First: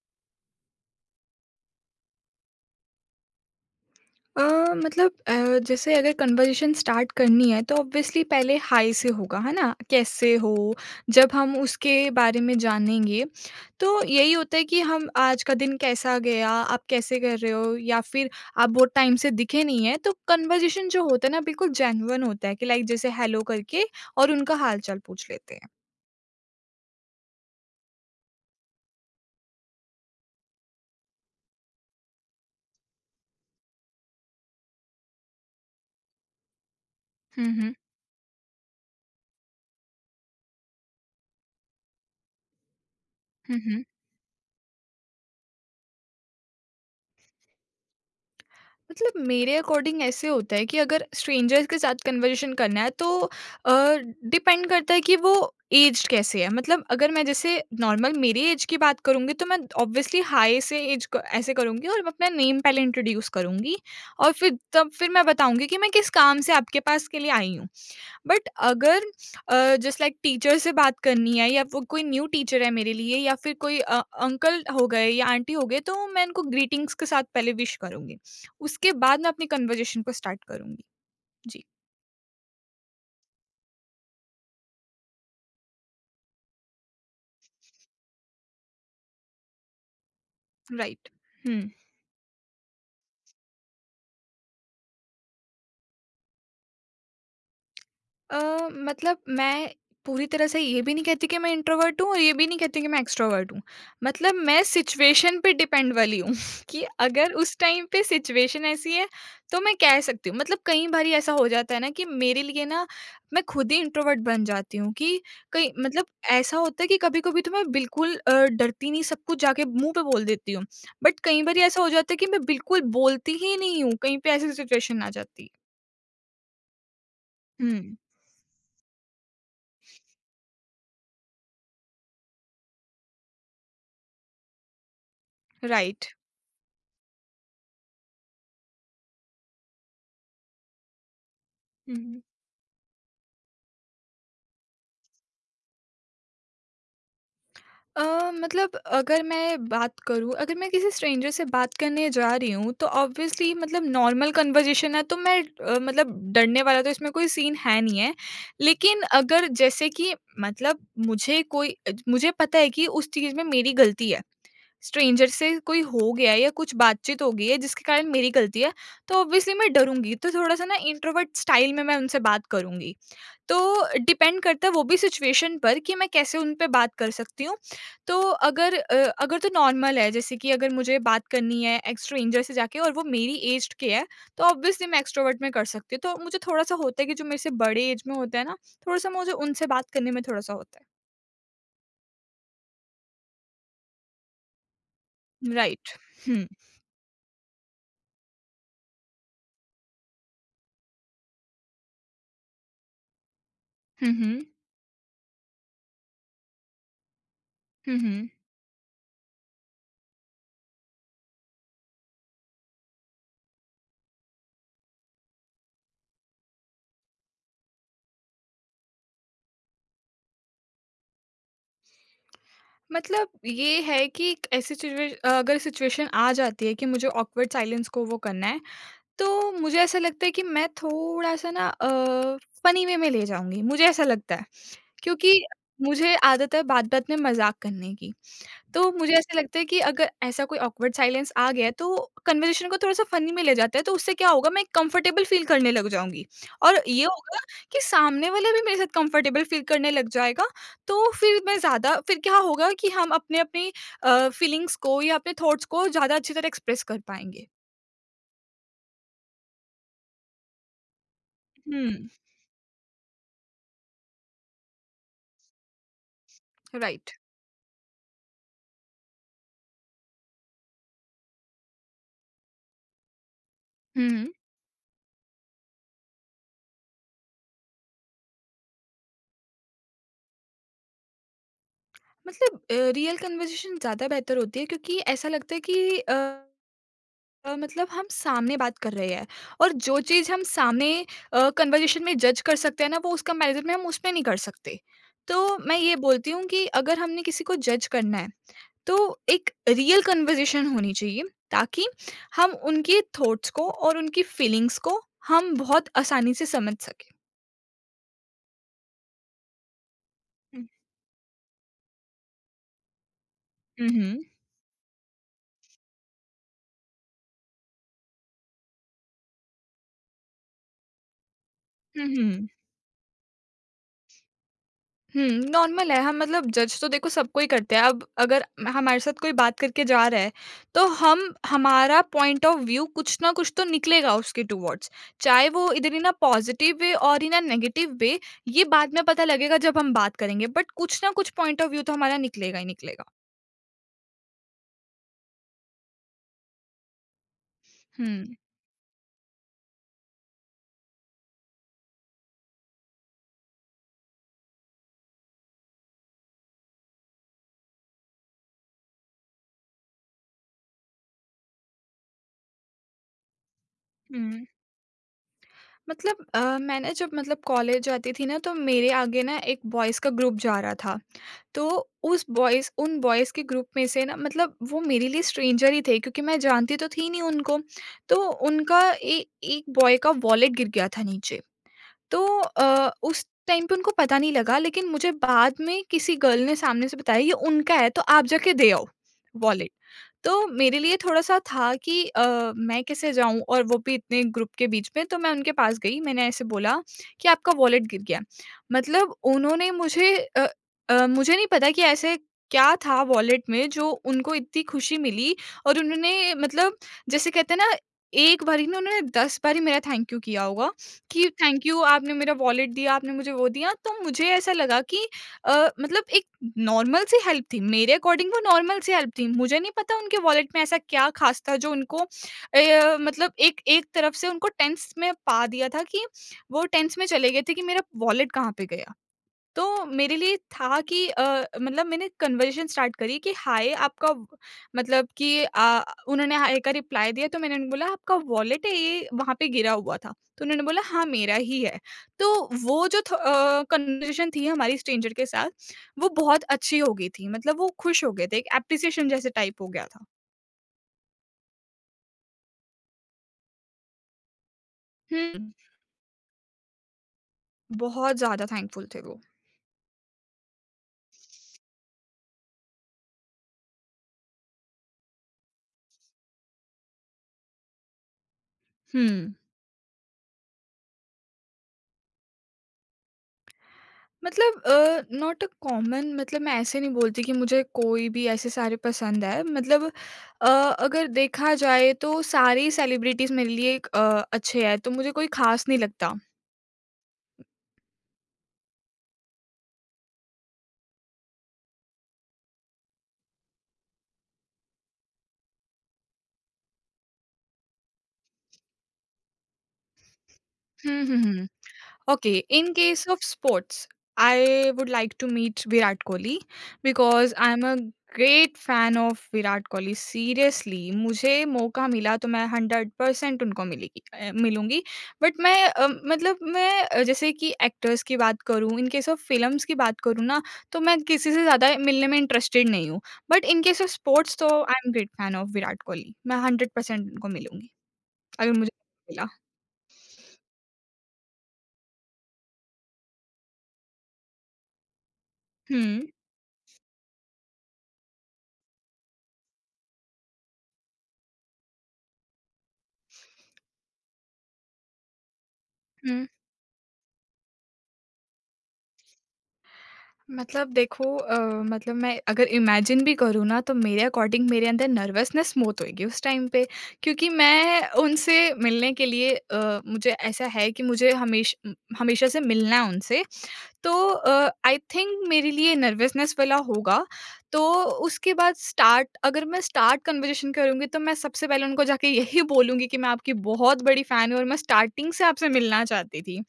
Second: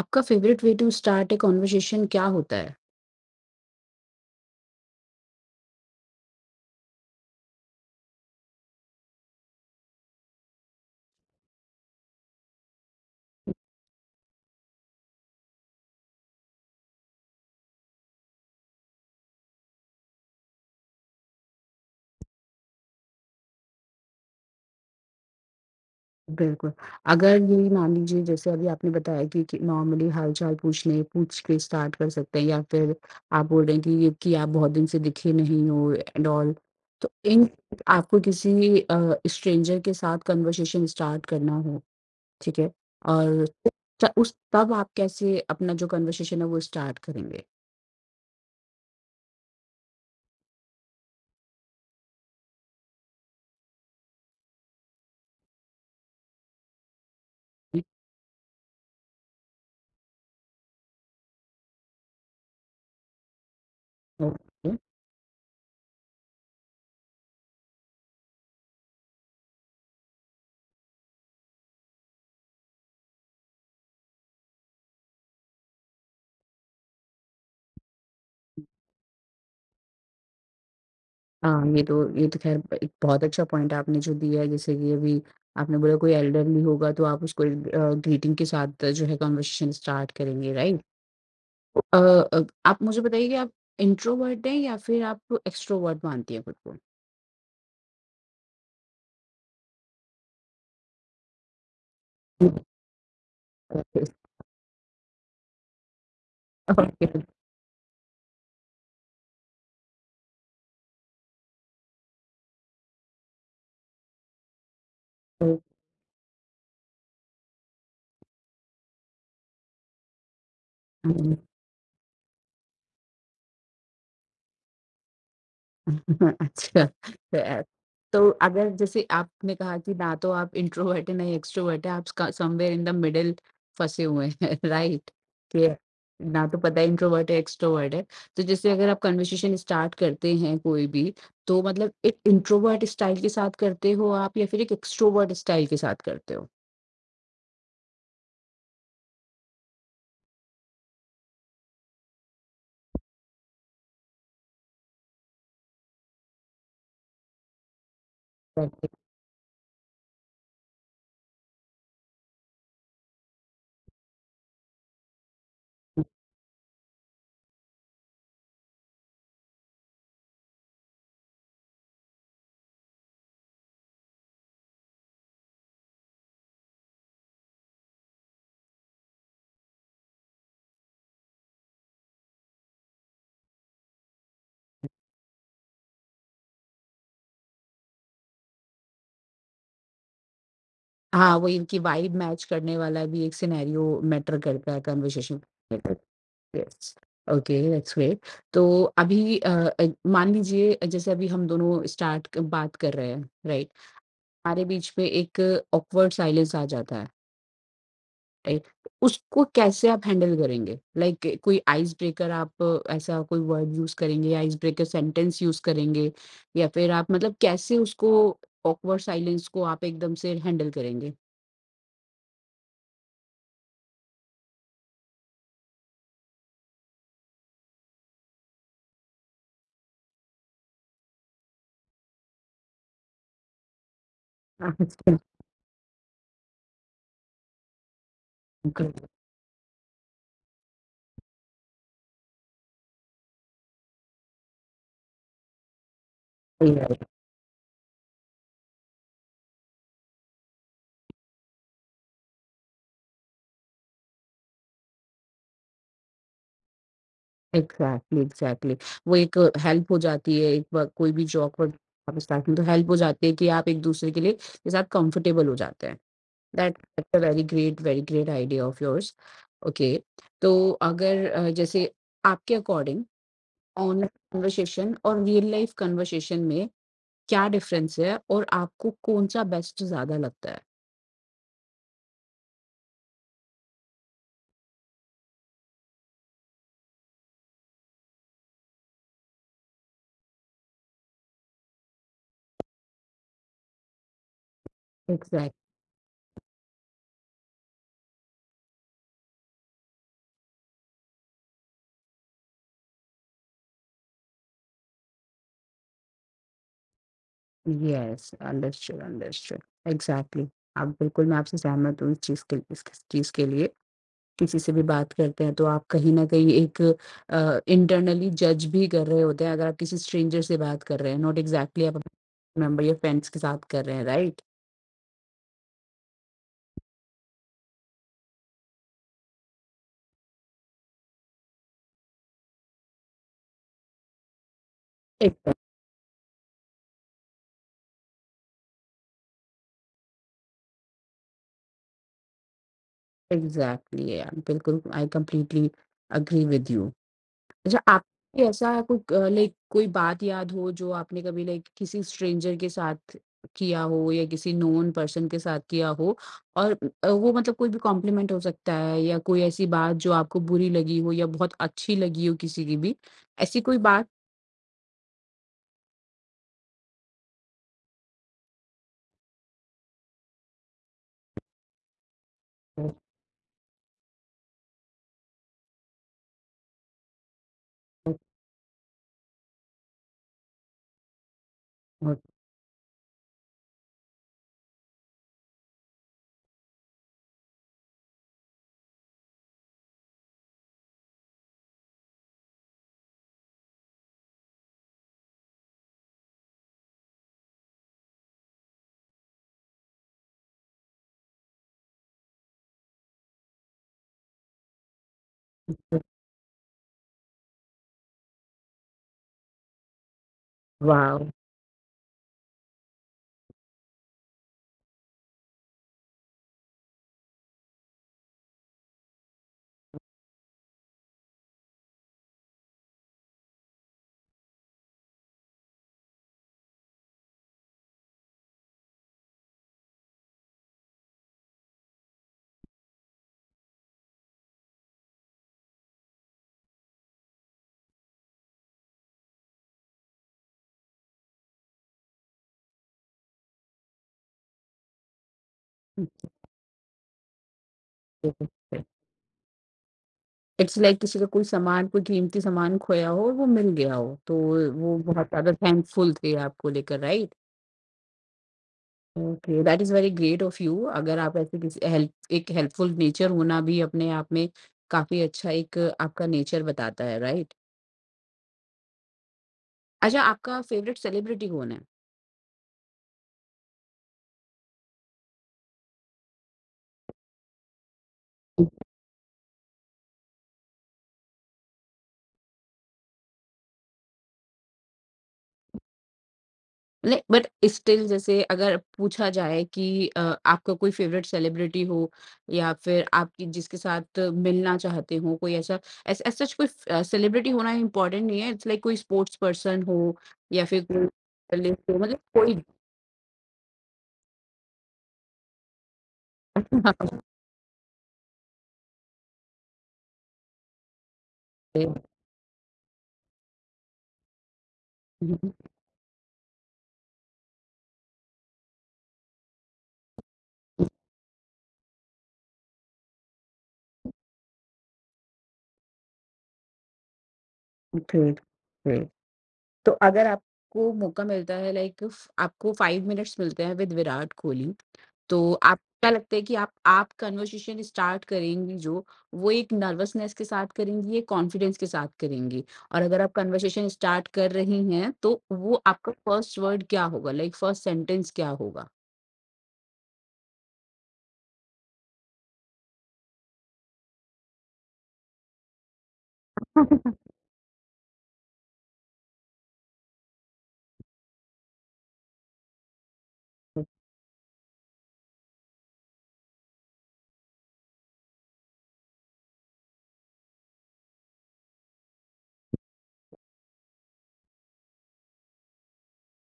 आपका favourite way to start a conversation क्या होता है? अ, मतलब जैसे अगर कन्वर्सेशन स्टार्ट करनी है तो ऑब्वियसली पहले हाय से होगा, है ना? कैसे हो? जब हम उसके बारे में जानेंगे, तो यही होता है कि हम आज का दिन कैसा गया? आप कैसे कर रहे हो? या फिर आप बहुत टाइम से दिखे नहीं हैं, तो कन्वर्सेशन जो होता है ना बिल्कुल जेन्युइन होता है कि लाइक जैसे हेलो करके और उनका हाल-चाल पूछ लेते हैं। बिल्कुल। अगर ये मान लीजिए जैसे अभी आपने बताया कि नॉर्मली हाल-चाल पूछने पूछ के स्टार्ट कर सकते हैं, या फिर आप बोल रहे हैं कि ये कि आप बहुत दिन से दिखे नहीं हो एंड ऑल। तो हुँ, इन हुँ। आपको किसी स्ट्रेंजर के साथ कन्वर्सेशन स्टार्ट करना हो, ठीक है? और हुँ, हुँ। त उस तब आप कैसे अपना जो कन्वर्सेशन है वो स्टार्ट करेंगे? मतलब मेरे अकॉर्डिंग ऐसे होता है कि अगर स्ट्रेंजर्स के साथ कन्वर्सेशन करना है तो डिपेंड करता है कि वो एज्ड कैसे है मतलब अगर मैं जैसे नॉर्मल मेरी एज की बात करूंगी तो मैं ऑब्वियसली हाई से एज ऐसे करूंगी और मैं अपना नेम पहले इंट्रोड्यूस करूंगी और फिर ओके। तब फिर मैं बताऊंगी कि मैं किस काम से आपके पास के लिए आई हूँ। बट अगर जस्ट लाइक टीचर से बात करनी है या वो कोई न्यू टीचर है मेरे लिए या फिर कोई अंकल हो गए या आंटी हो गए तो मैं इनको ग्रीटिंग्स के साथ पहले विश करूंगी। उसके बाद मैं अपनी कन्वर्जेशन को स्टार्ट करूंगी। जी। हाँ, ये तो ख़ैर एक बहुत अच्छा पॉइंट आपने जो दिया है। जैसे कि अभी आपने बोला कोई एल्डरली होगा तो आप उसको ग्रीटिंग के साथ जो है कन्वर्सेशन स्टार्ट करेंगे, राइट? राइट। अ आप मुझे बताइए कि आप इंट्रोवर्ट हैं या फिर आप एक्सट्रोवर्ट मानती हैं खुद को? मतलब मैं पूरी तरह से ये भी नहीं कहती कि मैं इंट्रोवर्ट हूँ और ये भी नहीं कहती कि मैं एक्सट्रोवर्ट हूँ। मतलब मैं सिचुएशन पे डिपेंड वाली हूँ कि अगर उस टाइम पे सिचुएशन ऐसी है, तो मैं कह सकती हूँ। मतलब कई बारी ऐसा हो जाता है ना कि मेरे लिए ना मैं खुद ही इंट्रोवर्ट बन जाती हूँ कि कई मतलब ऐसा होता है कि कभी-कभी तो मैं बिल्कुल डरती नहीं, सब कुछ जाके मुँह पे बोल देती हूँ। But okay. कई बारी ऐसा हो जाता है कि मैं बिल्कुल बोलती ही नहीं हूँ, कहीं पे ऐसी सिचुएशन आ जाती है। अच्छा। अ, हुँ। तो अगर जैसे आपने कहा कि ना तो आप इंट्रोवर्ट हैं ना एक्सट्रोवर्ट हैं, आप समवेयर इन द मिडिल फंसे हुए हैं। राइट कि राइट। ना तो पता है इंट्रोवर्ट है एक्सट्रोवर्ट है। तो जैसे अगर आप कन्वर्सेशन स्टार्ट करते हैं कोई भी, तो मतलब एक हुँ। इंट्रोवर्ट स्टाइल के साथ करते हो आप या फिर एक एक्सट्रोवर्ट स्टाइल के साथ करते हो? मतलब अगर मैं बात करूँ अगर मैं किसी स्ट्रेंजर से बात करने जा रही हूँ, तो ऑब्वियसली मतलब नॉर्मल कन्वर्सेशन है तो मैं मतलब डरने वाला तो इसमें कोई सीन है नहीं है। Correct. लेकिन अगर जैसे कि मतलब मुझे कोई मुझे पता है कि उस चीज़ में मेरी गलती है, स्ट्रेंजर से कोई हो गया है या कुछ बातचीत हो गई है जिसके कारण मेरी गलती है, तो ऑब्वियसली मैं डरूँगी। तो थोड़ा-सा ना इंट्रोवर्ट स्टाइल में मैं उनसे बात करूँगी। तो डिपेंड करता है वो भी सिचुएशन पर कि मैं कैसे उन पे बात कर सकती हूँ। तो अगर अ, अगर तो नॉर्मल है जैसे कि अगर मुझे बात करनी है एक स्ट्रेंजर से जाके और वो मेरी एज के है, तो ऑब्वियसली मैं एक्स्ट्रोवर्ट में कर सकती हूँ। तो मुझे थोड़ा-सा होता है कि जो मेरे से बड़े एज में होते हैं ना, थोड़ा-सा मुझे उनसे बात करने में थोड़ा-सा होता हाँ, वही इनकी वाइब मैच करने वाला भी एक सिनेरियो मैटर करता है कन्वर्सेशन। है। राइट। हुँ। यस। Okay, that's great. तो अभी अ, मान लीजिए, जैसे अभी हम दोनों स्टार्ट क बात कर रहे हैं, राइट? हुँ, हुँ। हमारे बीच में एक ऑकवर्ड साइलेंस आ जाता है, हुँ, हुँ। राइट? उसको कैसे आप हैंडल करेंगे? लाइक कोई आइस ब्रेकर आप ऐसा कोई वर्ड यूज़ करेंगे, आइस ब्रेकर सेंटेंस यूज़ करेंगे, या फिर आप मतलब कैसे उसको ऑकवर्ड साइलेंस को आप एकदम से हैंडल करेंगे? मतलब ये है कि एक ऐसी सिचुए अगर सिचुएशन आ जाती है कि मुझे ऑकवर्ड साइलेंस को वो करना है, तो मुझे ऐसा लगता है कि मैं थोड़ा-सा ना फ़नी वे में ले जाऊँगी, मुझे ऐसा लगता है। क्योंकि मुझे आदत है बात-बात में मज़ाक करने की, तो मुझे ऐसा लगता है कि अगर ऐसा कोई ऑकवर्ड साइलेंस आ गया है, तो कन्वर्सेशन को थोड़ा-सा फ़नी में ले जाते हैं, तो उससे क्या होगा मैं कंफर्टेबल फ़ील करने लग जाऊँगी। और ये अच्छा। होगा कि सामने वाला भी मेरे साथ कंफर्टेबल फ़ील करने लग जाएगा, तो फिर मैं ज़्यादा फिर क्या होगा कि हम अपने-अपने फीलिंग्स को या अपने थॉट्स को ज़्यादा अच्छी तरह एक्सप्रेस कर पाएँगे। एग्जैक्टली एग्जैक्टली, वो एक हेल्प हो जाती है एक बार कोई भी जॉब पर। हुँ, आप स्टार्ट में तो हेल्प हो जाती है कि आप एक दूसरे के लिए के साथ कंफर्टेबल हो जाते हैं। That right. That's a very great idea of yours. Okay. तो अगर जैसे आपके अकॉर्डिंग हुँ, ऑनलाइन हुँ। कन्वर्सेशन और रियल लाइफ कन्वर्सेशन में क्या डिफरेंस है, और आपको कौन सा बेस्ट ज्यादा लगता है? मतलब रियल कन्वर्सेशन ज़्यादा बेहतर होती है क्योंकि ऐसा लगता है कि मतलब हम सामने बात कर रहे हैं और जो चीज़ हम सामने कन्वर्सेशन में जज कर सकते हैं ना वो उसका कंपैरिजन में हम उसमें नहीं कर सकते। तो एग्जैक्टली। मैं ये बोलती हूँ कि अगर हमने किसी को जज करना है तो एक रियल कन्वर्सेशन होनी चाहिए ताकि हम उनके थॉट्स को और उनकी फीलिंग्स को हम बहुत आसानी से समझ सकें। Yes, understood understood. एग्जैक्टली। हम्म, आप बिल्कुल, मैं आपसे सहमत हूँ इस चीज के, इस चीज के लिए। हम्म। किसी से भी बात करते हैं तो आप कहीं न कहीं एक इंटरनली जज भी कर रहे होते हैं। अगर आप किसी स्ट्रेंजर से बात कर रहे हैं, नॉट एक्ज़ैक्टली आप हम्म। मेंबर या फ्रेंड्स के साथ कर रहे हैं, राइट? हुँ, नॉर्मल है। हम मतलब जज तो देखो सबको ही करते हैं। अब अगर हमारे साथ कोई बात करके जा रहा है, तो हम हमारा पॉइंट ऑफ व्यू कुछ ना कुछ तो निकलेगा उसके टुवर्ड्स। चाहे एग्ज़ैक्ट वो इधर ही ना पॉज़िटिव वे और ही ना नेगेटिव वे, ये बाद में पता लगेगा जब हम बात करेंगे। बट कुछ ना कुछ पॉइंट ऑफ व्यू तो हमारा निकलेगा ही निकलेगा। एग्ज़ैक्टली यार, बिल्कुल I completely agree with you. अच्छा, हुँ। आपको ऐसा कोई क लाइक कोई बात याद हो जो आपने कभी लाइक किसी स्ट्रेंजर के साथ किया हो या किसी नोन पर्सन के साथ किया हो, और वो मतलब कोई भी कॉम्प्लीमेंट हो सकता है या कोई ऐसी बात जो आपको बुरी लगी हो या बहुत अच्छी लगी हो किसी की भी, ऐसी कोई बात? हुँ। मतलब मैंने जब मतलब कॉलेज जाती थी ना, तो मेरे आगे ना एक बॉयज़ का ग्रुप जा रहा था। तो उस बॉयज़ उन बॉयज़ के ग्रुप में से ना मतलब वो मेरे लिए स्ट्रेंजर ही थे क्योंकि मैं जानती तो थी नहीं उनको। तो उनका ए एक बॉय का वॉलेट गिर गया था नीचे। तो उस टाइम पे उनको पता नहीं लगा लेकिन मुझे बाद में किसी गर्ल ने सामने से बताया ये उनका है तो आप जाके दे आओ वॉलेट। तो मेरे लिए थोड़ा-सा था कि मैं कैसे जाऊँ और वो भी इतने ग्रुप के बीच में, तो मैं उनके पास गई, मैंने ऐसे बोला कि आपका वॉलेट गिर गया। मतलब उन्होंने मुझे नहीं पता कि ऐसे क्या था वॉलेट में जो उनको इतनी खुशी मिली। और उन्होंने मतलब जैसे कहते हैं ना, एक बार ही नहीं उन्होंने 10 बार ही मेरा थैंक यू किया होगा वॉव! कि थैंक यू आपने मेरा वॉलेट दिया, आपने मुझे वो दिया। तो मुझे ऐसा लगा कि मतलब एक नॉर्मल सी हेल्प थी, मेरे अकॉर्डिंग वो नॉर्मल सी हेल्प थी। मुझे नहीं पता उनके वॉलेट में ऐसा क्या ख़ास था जो उनको मतलब एक एक तरफ से उनको टेंस में पा दिया था कि वो टेंस में चले गए थे कि मेरा वॉलेट कहाँ पे गया? तो मेरे लिए था कि मतलब मैंने कन्वर्सेशन स्टार्ट करी कि हाय आपका मतलब कि उन्होंने हाय का रिप्लाई दिया तो मैंने उन्हें बोला आपका वॉलेट है ये वहाँ पे गिरा हुआ था। तो उन्होंने बोला हाँ मेरा ही है। तो वो जो कन्वर्सेशन थी हमारी स्ट्रेंजर के साथ वो बहुत अच्छी हो गई थी मतलब वो खुश हो गए थे एक हुँ, एप्रिसिएशन जैसे टाइप हो गया था। इट्स लाइक किसी का कोई सामान, कोई कीमती सामान खोया हो और वो मिल गया हो, तो वो बहुत हम्म। ज़्यादा थैंकफुल थे आपको लेकर, राइट? बहुत ज्यादा थैंकफुल थे वो। Okay, that is very great of you. अगर आप ऐसे किसी हेल्प एक हेल्पफुल नेचर होना भी अपने आप में काफ़ी अच्छा एक आपका नेचर बताता है, राइट? हम्म। अच्छा, आपका फ़ेवरेट सेलिब्रिटी कौन है? मतलब नॉट अ कॉमन मतलब मैं ऐसे नहीं बोलती कि मुझे कोई भी ऐसे सारे पसंद है मतलब अगर देखा जाए तो सारे सेलिब्रिटीज़ मेरे लिए एक, अच्छे हैं तो मुझे कोई खास नहीं लगता। नहीं, बट स्टिल जैसे अगर पूछा जाए कि आपका कोई फेवरेट सेलिब्रिटी हो या फिर आपकी जिसके साथ मिलना चाहते हो, कोई ऐसा एस एज़ सच कोई सेलिब्रिटी होना इम्पोर्टेंट नहीं है, इट्स लाइक कोई स्पोर्ट्स पर्सन हो या फिर कोई Mm-hmm. Mm-hmm. journalist हो, मतलब Okay, कोई भी। in case of sports, I would like to meet Virat Kohli because I'm a great fan of Virat Kohli. Seriously मुझे मौका मिला तो मैं 100% उनको मिलूंगी। बट मैं मतलब मैं जैसे कि एक्टर्स की बात करूँ इन केस ऑफ फिल्म्स की बात करूँ ना तो मैं किसी से ज़्यादा मिलने में इंटरेस्टेड नहीं हूँ। But in case of sports तो I am great fan of Virat Kohli, मैं 100% उनको मिलूंगी ग्रेट, अगर मुझे ग्रेट। मौका मिला। तो अगर आपको मौका मिलता है लाइक फ आपको 5 मिनट्स मिलते हैं विद विराट कोहली, तो आप हम्म। क्या लगता है कि आप कन्वर्सेशन स्टार्ट करेंगी जो, वो एक नर्वसनेस के साथ करेंगी या कॉन्फिडेंस के साथ करेंगी? और अगर आप कन्वर्सेशन स्टार्ट कर रही हैं, तो वो आपका हम्म। फर्स्ट वर्ड क्या होगा? लाइक फर्स्ट सेंटेंस क्या होगा? मतलब देखो मतलब मैं अगर इमेजिन भी करूँ ना तो मेरे अकॉर्डिंग मेरे अंदर नर्वसनेस बहुत होएगी उस टाइम पे क्योंकि मैं उनसे मिलने के लिए मुझे ऐसा है कि मुझे हमेशा से मिलना है उनसे। तो आई थिंक मेरे लिए नर्वसनेस वाला होगा। तो उसके बाद स्टार्ट अगर मैं स्टार्ट कन्वर्जेशन करूँगी तो मैं सबसे पहले उनको जाके यही बोलूँगी कि मैं आपकी बहुत बड़ी फ़ैन हूँ और मैं स्टार्टिंग से आपसे मिलना चाहती थी।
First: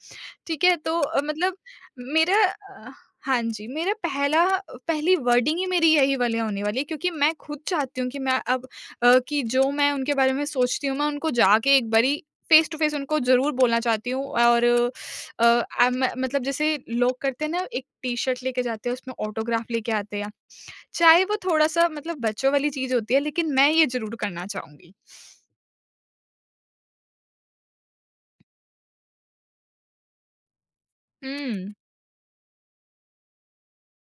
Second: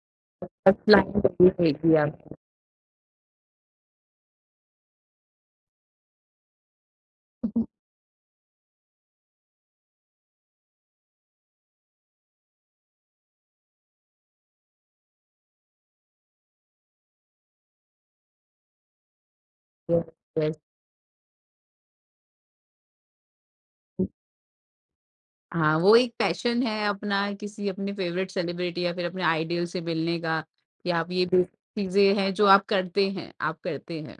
ठीक है फर्स्ट तो लाइन वही मतलब रहेगी आपकी। मेरा अ, हाँ जी, मेरा पहला पहली वर्डिंग ही मेरी यही वाली होने वाली है क्योंकि मैं खुद चाहती हूँ कि मैं अब कि जो मैं उनके बारे में सोचती हूँ मैं उनको जाके एक बारी फेस टू फेस उनको जरूर बोलना चाहती हूँ। और मतलब जैसे लोग करते हैं ना एक टी शर्ट लेके जाते हैं उसमें ऑटोग्राफ लेके यस, आते हैं। यस। चाहे वो थोड़ा सा मतलब बच्चों वाली चीज होती है लेकिन मैं ये जरूर करना चाहूंगी। हाँ, वो एक पैशन है अपना किसी अपने फेवरेट सेलिब्रिटी या फिर अपने आइडल से मिलने का, कि आप ये बेसिक हम्म। चीज़ें हैं जो आप करते हैं,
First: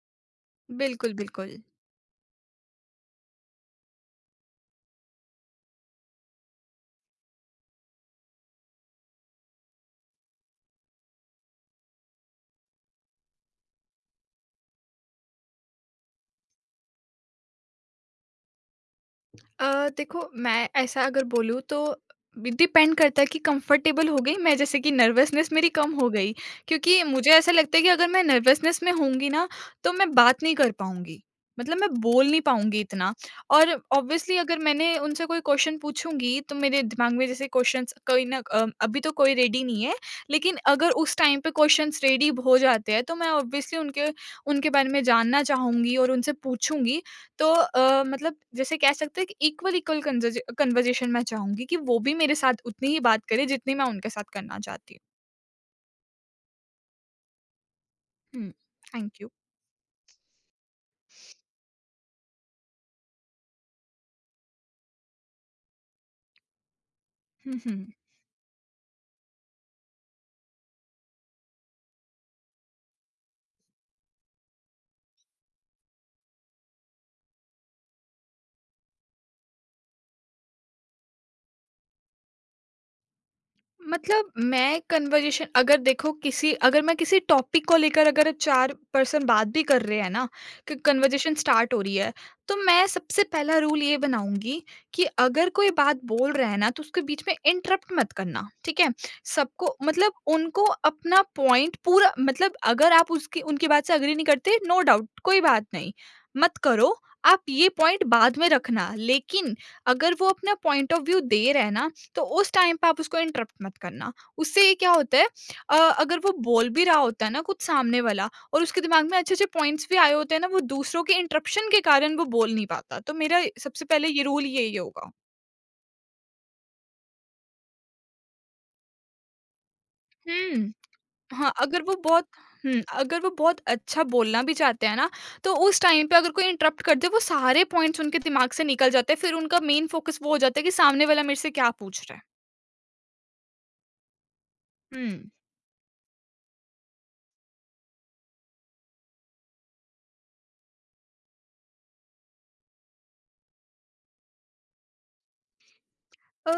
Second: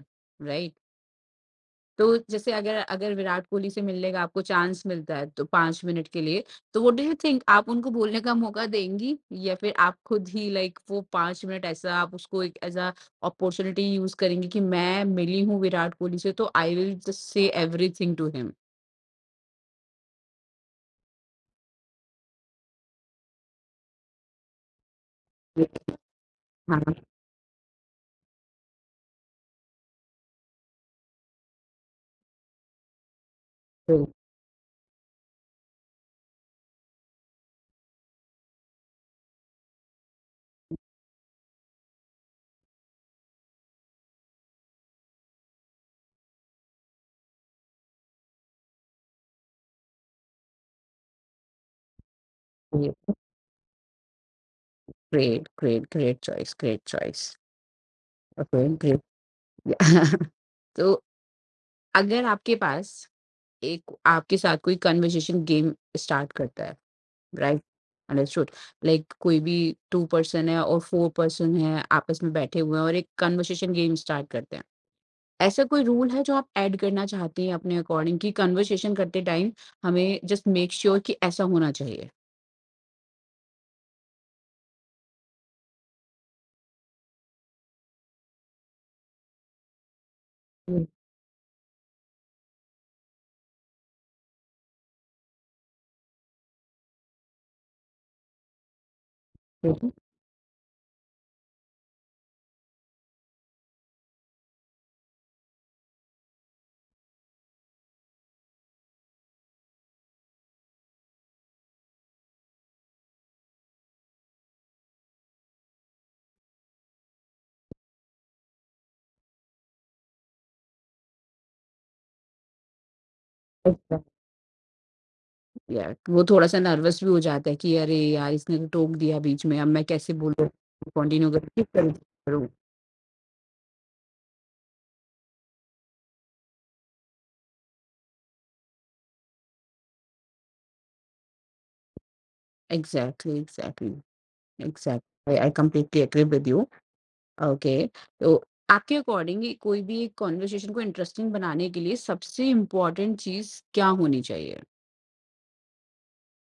राइट? बिल्कुल बिल्कुल। तो जैसे अगर अगर विराट कोहली से मिलने का आपको चांस मिलता है तो 5 मिनट के लिए, तो व्हाट डू यू थिंक आप उनको बोलने का मौका देंगी? या फिर आप खुद ही लाइक वो 5 मिनट ऐसा आप उसको एक एज़ अ अपॉर्च्युनिटी यूज़ करेंगी कि मैं मिली हूँ विराट कोहली से तो I will just say everything to him? देखो मैं ऐसा अगर बोलूँ तो डिपेंड करता है कि कंफर्टेबल हो गई मैं जैसे कि नर्वसनेस मेरी कम हो गई हाँ, क्योंकि मुझे ऐसा लगता है कि अगर मैं नर्वसनेस में होंगी ना तो मैं बात नहीं कर पाऊंगी, मतलब मैं बोल नहीं पाऊंगी इतना। और ऑब्वियसली अगर मैंने उनसे कोई क्वेश्चन पूछूंगी तो मेरे दिमाग में जैसे क्वेश्चंस कोई ना अभी तो कोई रेडी नहीं है लेकिन अगर उस टाइम पे क्वेश्चंस रेडी हो जाते हैं तो मैं ऑब्वियसली उनके उनके बारे में जानना चाहूंगी और उनसे पूछूंगी। तो मतलब जैसे कह सकते हैं कि इक्वल इक्वल कन्वर्जेशन मैं चाहूँगी कि वो भी मेरे साथ उतनी ही ग्रेट, बात करे जितनी मैं उनके साथ करना चाहती हूँ। Great, great, great choice, great choice. Hmm. Okay, great. Thank you. तो अगर आपके पास एक आपके साथ कोई कन्वर्सेशन गेम स्टार्ट करता है, hmm, right? Hmm. Understood. Like कोई भी टू पर्सन है और फोर पर्सन है आपस में बैठे हुए हैं और एक कन्वर्सेशन गेम स्टार्ट करते हैं, ऐसा कोई रूल है जो आप ऐड करना चाहते हैं अपने अकॉर्डिंग कि कन्वर्सेशन करते टाइम हमें जस्ट मेक श्योर कि ऐसा होना चाहिए? मतलब मैं कन्वर्जेशन अगर देखो किसी अगर मैं किसी टॉपिक को लेकर अगर चार पर्सन बात भी कर रहे हैं ना कि हम्म, कन्वर्जेशन स्टार्ट हो रही है तो मैं सबसे पहला रूल ये बनाऊंगी कि अगर कोई बात बोल रहा है ना तो उसके बीच में इंटरप्ट मत करना, ठीक है? सबको हम्म, मतलब उनको अपना पॉइंट पूरा मतलब अगर आप उसकी उनकी बात से अग्री नहीं करते नो डाउट कोई बात नहीं, मत करो, आप ये पॉइंट बाद में रखना। लेकिन अगर वो अपना पॉइंट ऑफ व्यू दे रहे हैं ना तो उस टाइम पे आप उसको इंटरप्ट मत करना। उससे ये क्या होता है अगर वो बोल भी रहा होता है ना कुछ सामने वाला और उसके दिमाग में अच्छे-अच्छे पॉइंट्स भी आए होते हैं ना, वो दूसरों के इंटरप्शन के कारण वो बोल नहीं पाता। तो मेरा सबसे अच्छा। पहले ये रूल यही होगा। यार, वो थोड़ा सा नर्वस भी हो जाता है कि अरे यार इसने तो टोक दिया बीच में, अब मैं कैसे बोलूँ, हुँ। कंटिन्यू हाँ। करूँ। हुँ, अगर वो बहुत अच्छा बोलना भी चाहते हैं ना, तो उस टाइम पे अगर कोई इंटरप्ट कर दे, वो सारे पॉइंट्स उनके दिमाग से निकल जाते हैं। फिर उनका मेन फ़ोकस वो हो जाता है कि सामने वाला मेरे से क्या पूछ रहा है। Exactly exactly hmm. Exactly, I completely agree with you. Okay. तो आपके अकॉर्डिंग ये कोई भी एक कॉन्वर्सेशन को इंटरेस्टिंग बनाने के लिए सबसे इम्पोर्टेंट चीज़ क्या होनी चाहिए? अ,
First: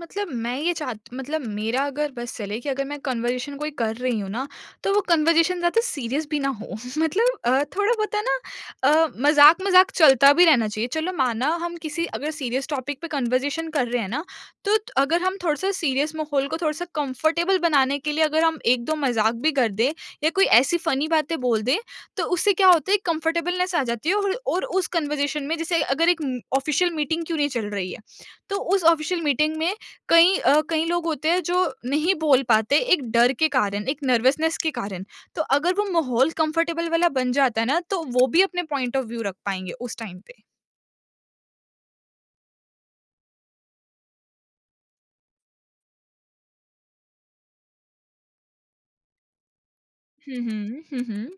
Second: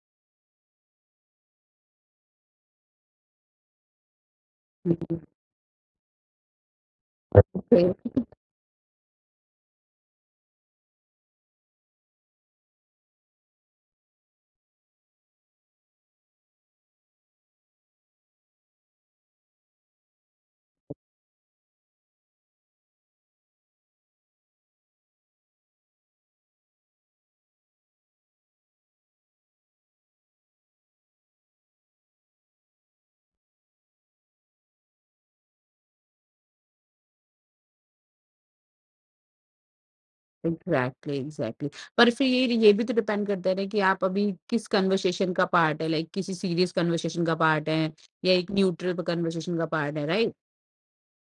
मतलब मैं ये चाहत मतलब मेरा अगर बस चले कि अगर मैं कन्वर्जेशन कोई कर रही हूँ ना, तो वो हुँ, कन्वर्जेशन ज़्यादा सीरियस भी ना हो। मतलब थोड़ा ओके। बहुत है ना मज़ाक-मज़ाक चलता भी रहना चाहिए। चलो माना हम किसी अगर सीरियस टॉपिक पे कन्वर्जेशन कर रहे हैं ना, तो त अगर हम थोड़ा-सा सीरियस माहौल को थोड़ा-सा कंफर्टेबल बनाने के लिए अगर हम 1-2 मज़ाक भी कर दें या कोई ऐसी फ़नी बातें बोल दें, तो उससे क्या होता है कंफर्टेबलनेस आ जाती है और उस कन्वर्जेशन में जैसे अगर एक ऑफ़िशियल मीटिंग क्यों नहीं चल रही है। तो उस ऑफिशियल मीटिंग में कई लोग होते हैं जो नहीं बोल पाते एक डर के कारण, एक नर्वसनेस के कारण। तो अगर वो माहौल कंफर्टेबल वाला बन जाता है ना, तो वो भी अपने पॉइंट ऑफ व्यू रख पाएँगे उस टाइम पे। Exactly, exactly. पर फिर ये भी तो डिपेंड करता है ना कि आप अभी किस कन्वर्सेशन का पार्ट है, लाइक किसी सीरियस कन्वर्सेशन का पार्ट हैं या एक न्यूट्रल कन्वर्सेशन का पार्ट है, right? Hmm, hmm. Hmm, hmm.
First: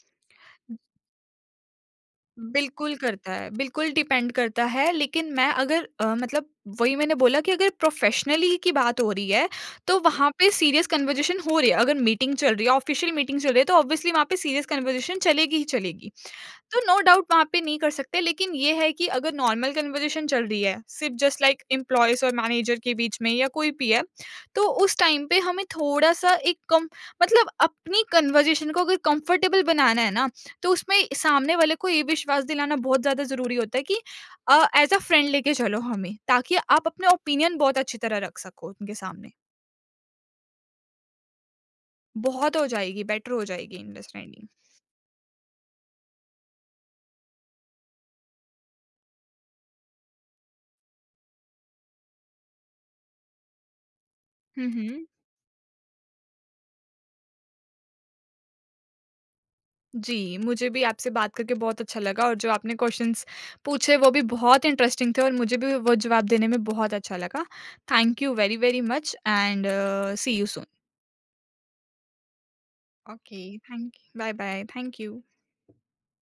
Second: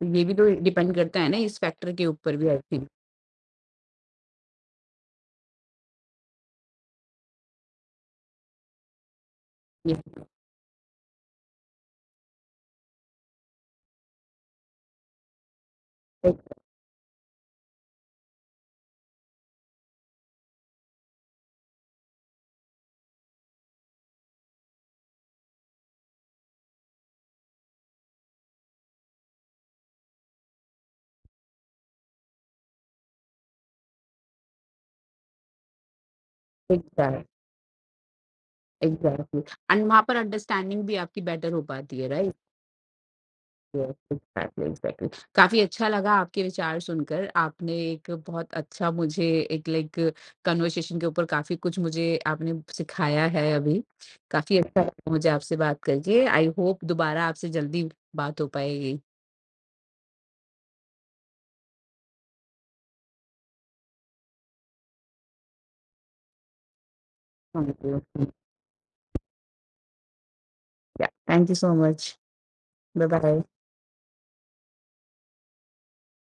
तो ये भी तो डिपेंड करता है ना इस फैक्टर के ऊपर भी, आई थिंक। बिल्कुल करता है, बिल्कुल डिपेंड करता है लेकिन मैं अगर मतलब वही मैंने बोला कि अगर प्रोफ़ेशनली की बात हो रही है, तो ये हुँ। वहाँ पे सीरियस कन्वर्सेशन हो रही है। अगर मीटिंग चल रही है, ऑफ़िशियल मीटिंग चल रही है तो ऑब्वियसली वहाँ पे सीरियस कन्वर्सेशन चलेगी ही चलेगी। तो नो डाउट वहाँ पे नहीं कर सकते लेकिन ये है कि अगर नॉर्मल कन्वर्सेशन चल रही है, सिर्फ़ जस्ट लाइक एम्प्लॉइज़ और मैनेजर के बीच में या कोई भी है, तो उस टाइम पे हमें थोड़ा-सा एक कम मतलब अपनी कन्वर्सेशन को अगर कंफर्टेबल बनाना है ना तो उसमें सामने वाले को ये विश्वास दिलाना बहुत ज़्यादा ज़रूरी होता है कि एज अ फ्रेंड लेके चलो हमें ताकि आप अपने एग्ज़ैक्ट ओपिनियन बहुत अच्छी तरह रख सको उनके सामने। एग्ज़ैक्टली। एंड वहाँ पर अंडरस्टैंडिंग भी आपकी बेटर हो पाती है, राइट? बहुत हो जाएगी, बेटर हो जाएगी अंडरस्टैंडिंग। Exactly exactly. काफी अच्छा लगा आपके विचार सुनकर, आपने एक बहुत अच्छा मुझे एक लाइक कन्वर्सेशन के ऊपर काफी कुछ मुझे आपने सिखाया है अभी। काफी हम्म। अच्छा हम्म। लगा मुझे आपसे बात करके, आई होप दोबारा आपसे जल्दी बात हो पाएगी। जी मुझे भी आपसे बात करके बहुत अच्छा लगा और जो आपने क्वेश्चंस पूछे वो भी बहुत इंटरेस्टिंग थे और मुझे भी वो जवाब देने में बहुत अच्छा लगा। Thank thank you. You very very much and see you soon. Thank you so much. Bye okay. Bye. Thank bye bye. Thank you.